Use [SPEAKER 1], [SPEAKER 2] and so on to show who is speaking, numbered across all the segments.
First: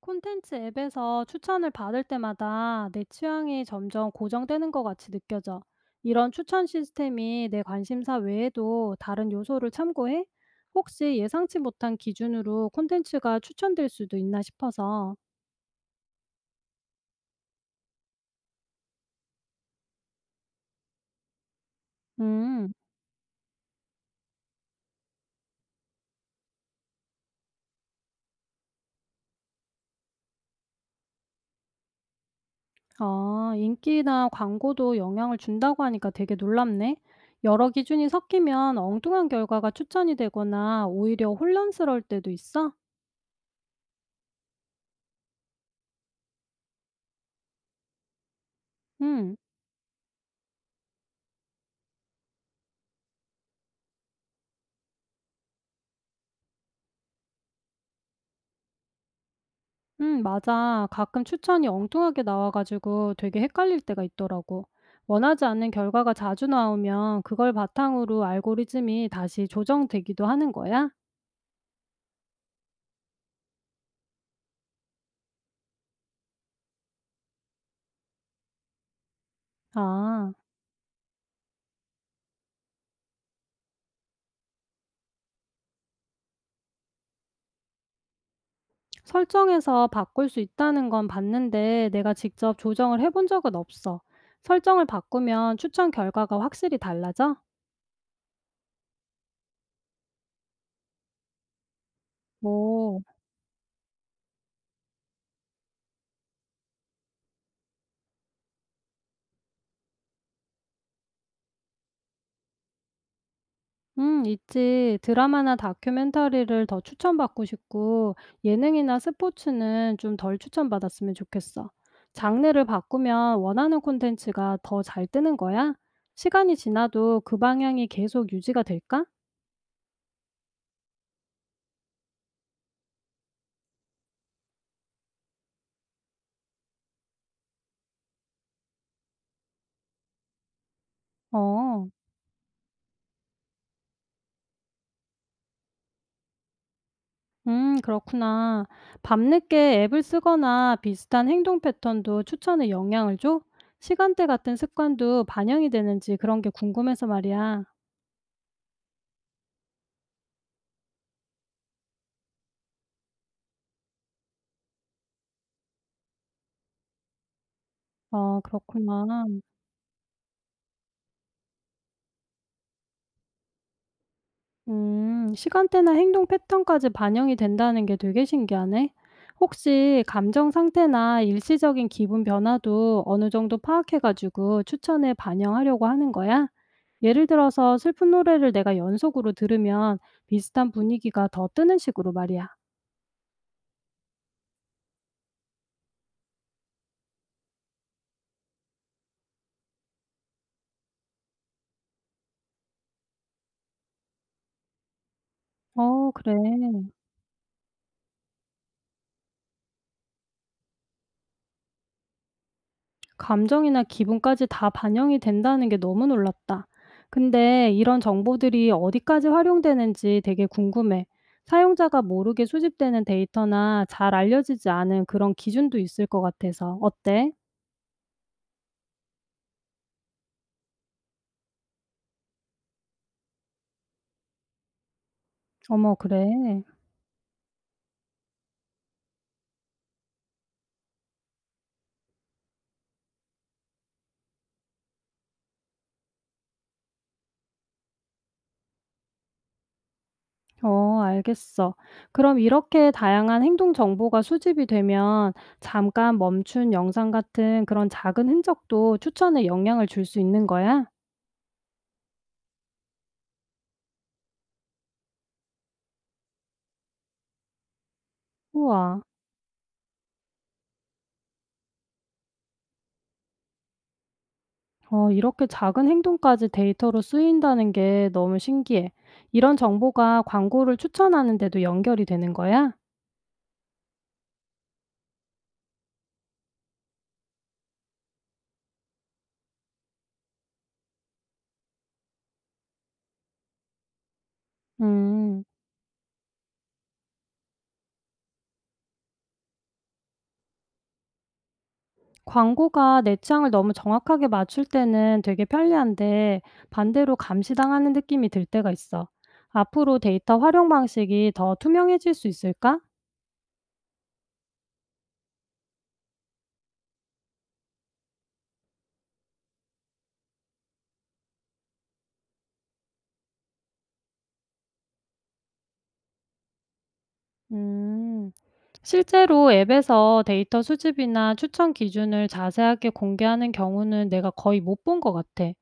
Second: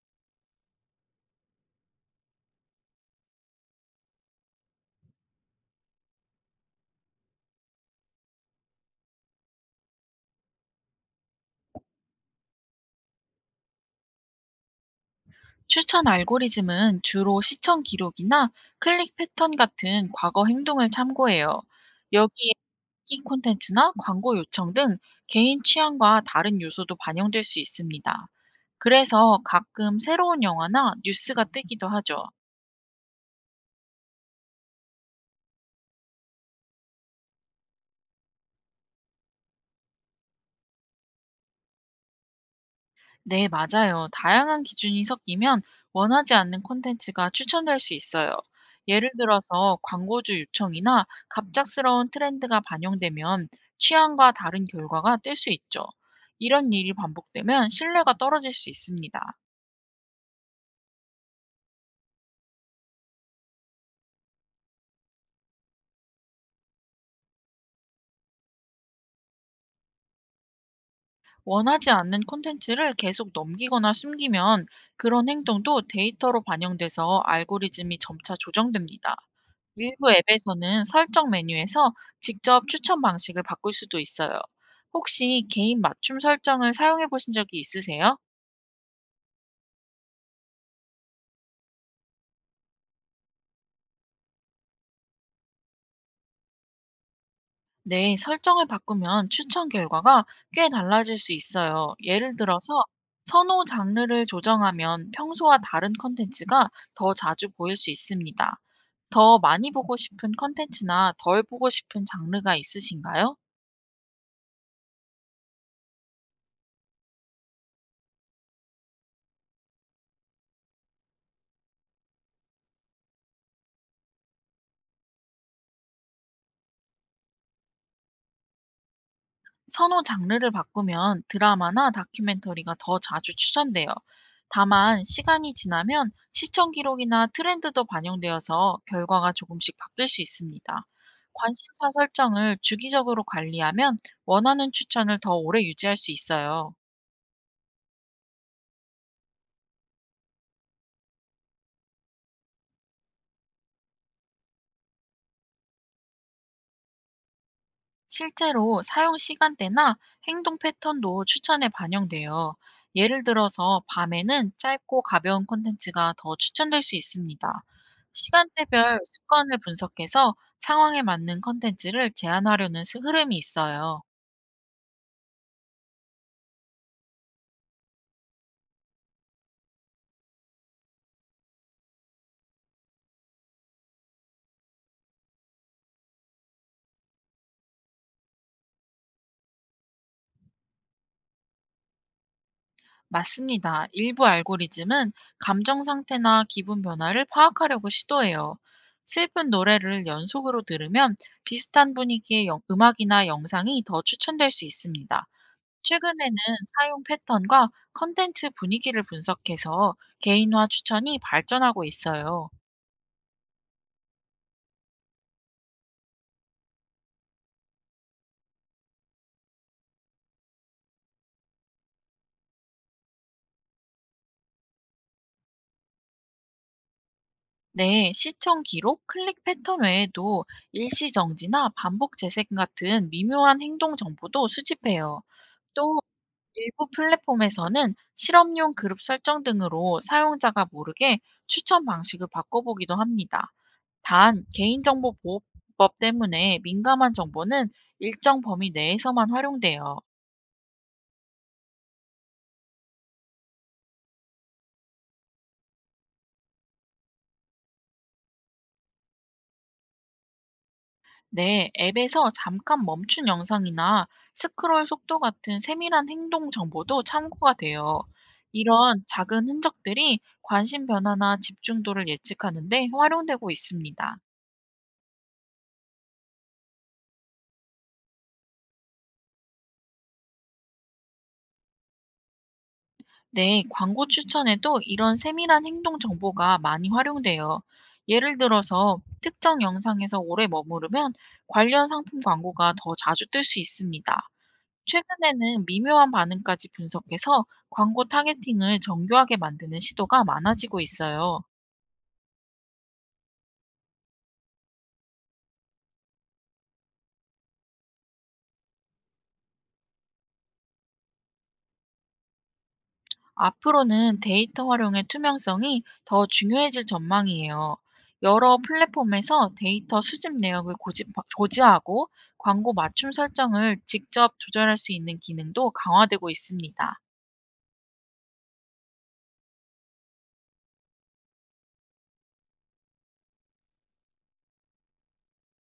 [SPEAKER 1] 콘텐츠 앱에서 추천을 받을 때마다 내 취향이 점점 고정되는 것 같이 느껴져. 이런 추천 시스템이 내 관심사 외에도 다른 요소를 참고해? 혹시 예상치 못한 기준으로 콘텐츠가 추천될 수도 있나 싶어서.
[SPEAKER 2] 추천 알고리즘은 주로 시청 기록이나 클릭 패턴 같은 과거 행동을 참고해요. 여기에
[SPEAKER 1] 음,
[SPEAKER 2] 인기 콘텐츠나 광고 요청 등 개인 취향과 다른 요소도 반영될 수 있습니다. 그래서 가끔 새로운 영화나 뉴스가 뜨기도 하죠.
[SPEAKER 1] 아, 인기나 광고도 영향을 준다고 하니까 되게 놀랍네. 여러 기준이 섞이면 엉뚱한 결과가 추천이 되거나 오히려 혼란스러울 때도 있어?
[SPEAKER 2] 네, 맞아요. 다양한 기준이 섞이면 원하지 않는 콘텐츠가 추천될 수 있어요. 예를
[SPEAKER 1] 음.
[SPEAKER 2] 들어서 광고주 요청이나 갑작스러운 트렌드가 반영되면 취향과 다른 결과가 뜰 수 있죠. 이런 일이 반복되면 신뢰가 떨어질 수 있습니다.
[SPEAKER 1] 응 맞아. 가끔 추천이 엉뚱하게 나와가지고 되게 헷갈릴 때가 있더라고. 원하지 않는 결과가 자주 나오면 그걸 바탕으로 알고리즘이 다시 조정되기도 하는 거야?
[SPEAKER 2] 원하지 않는 콘텐츠를 계속 넘기거나 숨기면 그런 행동도 데이터로 반영돼서 알고리즘이 점차 조정됩니다. 일부
[SPEAKER 1] 아,
[SPEAKER 2] 앱에서는 설정 메뉴에서 직접 추천 방식을 바꿀 수도 있어요. 혹시 개인 맞춤 설정을 사용해 보신 적이 있으세요?
[SPEAKER 1] 설정에서 바꿀 수 있다는 건 봤는데 내가 직접 조정을 해본 적은 없어. 설정을 바꾸면 추천 결과가 확실히 달라져?
[SPEAKER 2] 네, 설정을 바꾸면 추천 결과가 꽤 달라질 수 있어요. 예를 들어서
[SPEAKER 1] 오.
[SPEAKER 2] 선호 장르를 조정하면 평소와 다른 컨텐츠가 더 자주 보일 수 있습니다. 더 많이 보고 싶은 컨텐츠나 덜 보고 싶은 장르가 있으신가요?
[SPEAKER 1] 있지. 드라마나 다큐멘터리를 더 추천받고 싶고, 예능이나 스포츠는 좀 덜 추천받았으면 좋겠어. 장르를 바꾸면 원하는 콘텐츠가 더 잘 뜨는 거야? 시간이 지나도 그 방향이 계속 유지가 될까?
[SPEAKER 2] 선호 장르를 바꾸면 드라마나 다큐멘터리가 더 자주 추천돼요. 다만 시간이 지나면 시청 기록이나 트렌드도 반영되어서 결과가 조금씩 바뀔 수 있습니다. 관심사
[SPEAKER 1] 어,
[SPEAKER 2] 설정을 주기적으로 관리하면 원하는 추천을 더 오래 유지할 수 있어요.
[SPEAKER 1] 그렇구나. 밤늦게 앱을 쓰거나 비슷한 행동 패턴도 추천에 영향을 줘? 시간대 같은 습관도 반영이 되는지 그런 게 궁금해서 말이야.
[SPEAKER 2] 실제로 사용 시간대나 행동 패턴도 추천에 반영돼요. 예를 들어서 밤에는 짧고 가벼운 콘텐츠가 더 추천될 수 있습니다.
[SPEAKER 1] 어,
[SPEAKER 2] 시간대별
[SPEAKER 1] 그렇구나.
[SPEAKER 2] 습관을 분석해서 상황에 맞는 콘텐츠를 제한하려는 흐름이 있어요.
[SPEAKER 1] 시간대나 행동 패턴까지 반영이 된다는 게 되게 신기하네. 혹시 감정 상태나 일시적인 기분 변화도 어느 정도 파악해가지고 추천에 반영하려고 하는 거야? 예를 들어서 슬픈 노래를 내가 연속으로 들으면 비슷한 분위기가 더 뜨는 식으로 말이야.
[SPEAKER 2] 맞습니다. 일부 알고리즘은 감정 상태나 기분 변화를 파악하려고 시도해요. 슬픈 노래를 연속으로 들으면 비슷한 분위기의 음악이나 영상이 더 추천될 수 있습니다.
[SPEAKER 1] 어, 그래.
[SPEAKER 2] 최근에는 사용 패턴과 컨텐츠 분위기를 분석해서 개인화 추천이 발전하고 있어요.
[SPEAKER 1] 감정이나 기분까지 다 반영이 된다는 게 너무 놀랍다. 근데 이런 정보들이 어디까지 활용되는지 되게 궁금해. 사용자가 모르게 수집되는 데이터나 잘 알려지지 않은 그런 기준도 있을 것 같아서. 어때?
[SPEAKER 2] 네, 시청 기록, 클릭 패턴 외에도 일시 정지나 반복 재생 같은 미묘한 행동 정보도 수집해요.
[SPEAKER 1] 어머,
[SPEAKER 2] 또
[SPEAKER 1] 그래.
[SPEAKER 2] 일부 플랫폼에서는 실험용 그룹 설정 등으로 사용자가 모르게 추천 방식을 바꿔보기도 합니다. 단, 개인정보보호법 때문에 민감한 정보는 일정 범위 내에서만 활용돼요.
[SPEAKER 1] 어, 알겠어. 그럼 이렇게 다양한 행동 정보가 수집이 되면 잠깐 멈춘 영상 같은 그런 작은 흔적도 추천에 영향을 줄 수 있는 거야?
[SPEAKER 2] 네, 앱에서 잠깐 멈춘 영상이나 스크롤 속도 같은 세밀한 행동 정보도 참고가 돼요.
[SPEAKER 1] 우와.
[SPEAKER 2] 이런 작은 흔적들이 관심 변화나 집중도를 예측하는데 활용되고 있습니다.
[SPEAKER 1] 어, 이렇게 작은 행동까지 데이터로 쓰인다는 게 너무 신기해. 이런 정보가 광고를 추천하는 데도 연결이 되는 거야?
[SPEAKER 2] 네, 광고 추천에도 이런 세밀한 행동 정보가 많이 활용돼요. 예를 들어서 특정 영상에서 오래 머무르면 관련 상품 광고가 더 자주 뜰 수 있습니다.
[SPEAKER 1] 음,
[SPEAKER 2] 최근에는 미묘한 반응까지 분석해서 광고 타겟팅을 정교하게 만드는 시도가 많아지고 있어요.
[SPEAKER 1] 광고가 내 취향을 너무 정확하게 맞출 때는 되게 편리한데 반대로 감시당하는 느낌이 들 때가 있어. 앞으로 데이터 활용 방식이 더 투명해질 수 있을까?
[SPEAKER 2] 앞으로는 데이터 활용의 투명성이 더 중요해질 전망이에요. 여러 플랫폼에서 데이터 수집 내역을 고지하고 광고 맞춤 설정을 직접 조절할 수 있는 기능도 강화되고 있습니다.
[SPEAKER 1] 음. 실제로 앱에서 데이터 수집이나 추천 기준을 자세하게 공개하는 경우는 내가 거의 못 본 것 같아.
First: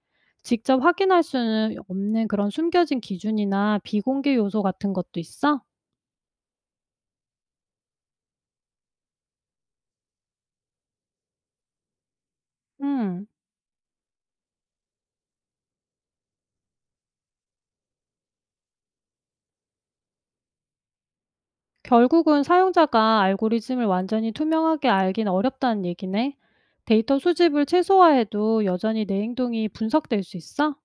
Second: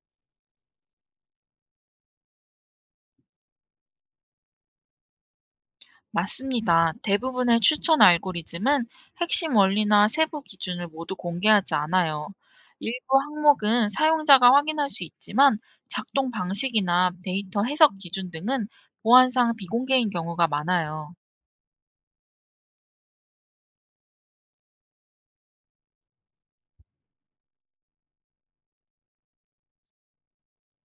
[SPEAKER 1] 직접 확인할 수는 없는 그런 숨겨진 기준이나 비공개 요소 같은 것도 있어?
[SPEAKER 2] 맞습니다. 대부분의 추천 알고리즘은 핵심 원리나 세부 기준을 모두 공개하지 않아요. 일부
[SPEAKER 1] 음.
[SPEAKER 2] 항목은 사용자가 확인할 수 있지만 작동 방식이나 데이터 해석 기준 등은 보안상 비공개인 경우가 많아요.
[SPEAKER 1] 결국은 사용자가 알고리즘을 완전히 투명하게 알긴 어렵다는 얘기네. 데이터 수집을 최소화해도 여전히 내 행동이 분석될 수 있어?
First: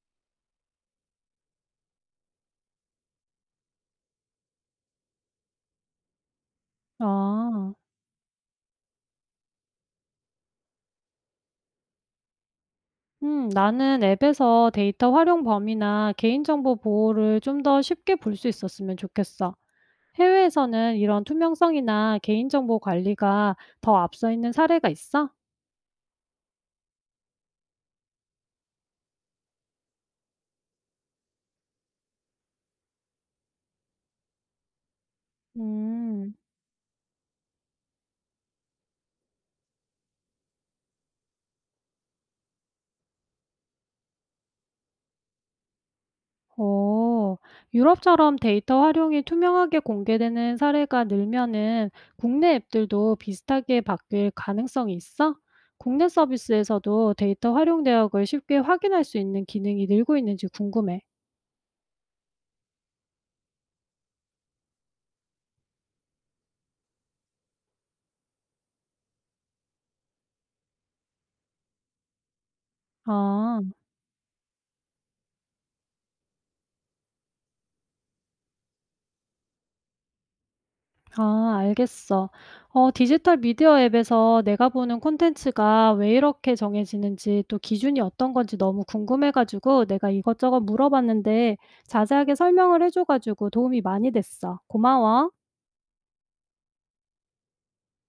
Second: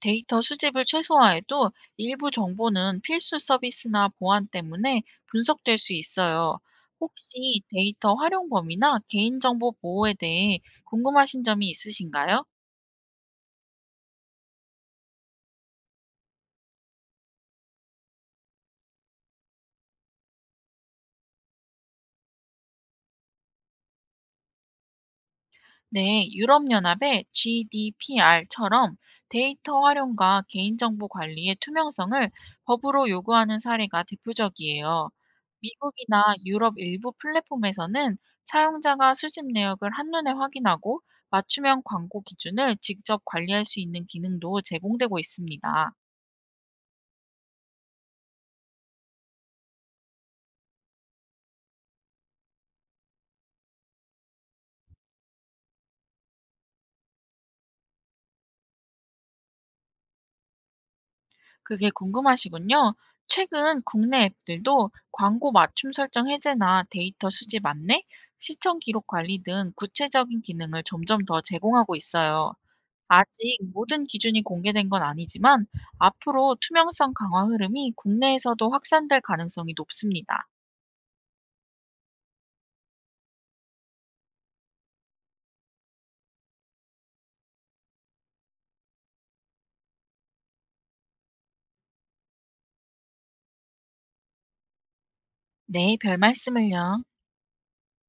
[SPEAKER 2] 데이터 수집을 최소화해도 일부 정보는 필수 서비스나 보안 때문에 분석될 수 있어요. 혹시
[SPEAKER 1] 아.
[SPEAKER 2] 데이터 활용 범위나 개인정보 보호에 대해 궁금하신 점이 있으신가요?
[SPEAKER 1] 나는 앱에서 데이터 활용 범위나 개인정보 보호를 좀 더 쉽게 볼 수 있었으면 좋겠어. 해외에서는 이런 투명성이나 개인정보 관리가 더 앞서 있는 사례가 있어?
[SPEAKER 2] 네, 유럽연합의 GDPR처럼 데이터 활용과 개인정보 관리의 투명성을 법으로 요구하는 사례가 대표적이에요. 미국이나
[SPEAKER 1] 음,
[SPEAKER 2] 유럽 일부 플랫폼에서는 사용자가 수집 내역을 한눈에 확인하고 맞춤형 광고 기준을 직접 관리할 수 있는 기능도 제공되고 있습니다.
[SPEAKER 1] 오, 유럽처럼 데이터 활용이 투명하게 공개되는 사례가 늘면은 국내 앱들도 비슷하게 바뀔 가능성이 있어? 국내 서비스에서도 데이터 활용 내역을 쉽게 확인할 수 있는 기능이 늘고 있는지 궁금해.
[SPEAKER 2] 그게 궁금하시군요. 최근 국내 앱들도 광고 맞춤 설정 해제나 데이터 수집 안내, 시청 기록 관리 등 구체적인 기능을 점점 더 제공하고 있어요. 아직
[SPEAKER 1] 아.
[SPEAKER 2] 모든 기준이 공개된 건 아니지만 앞으로 투명성 강화 흐름이 국내에서도 확산될 가능성이 높습니다.
[SPEAKER 1] 아, 알겠어. 어, 디지털 미디어 앱에서 내가 보는 콘텐츠가 왜 이렇게 정해지는지 또 기준이 어떤 건지 너무 궁금해가지고 내가 이것저것 물어봤는데 자세하게 설명을 해줘가지고 도움이 많이 됐어. 고마워.
[SPEAKER 2] 네, 별 말씀을요.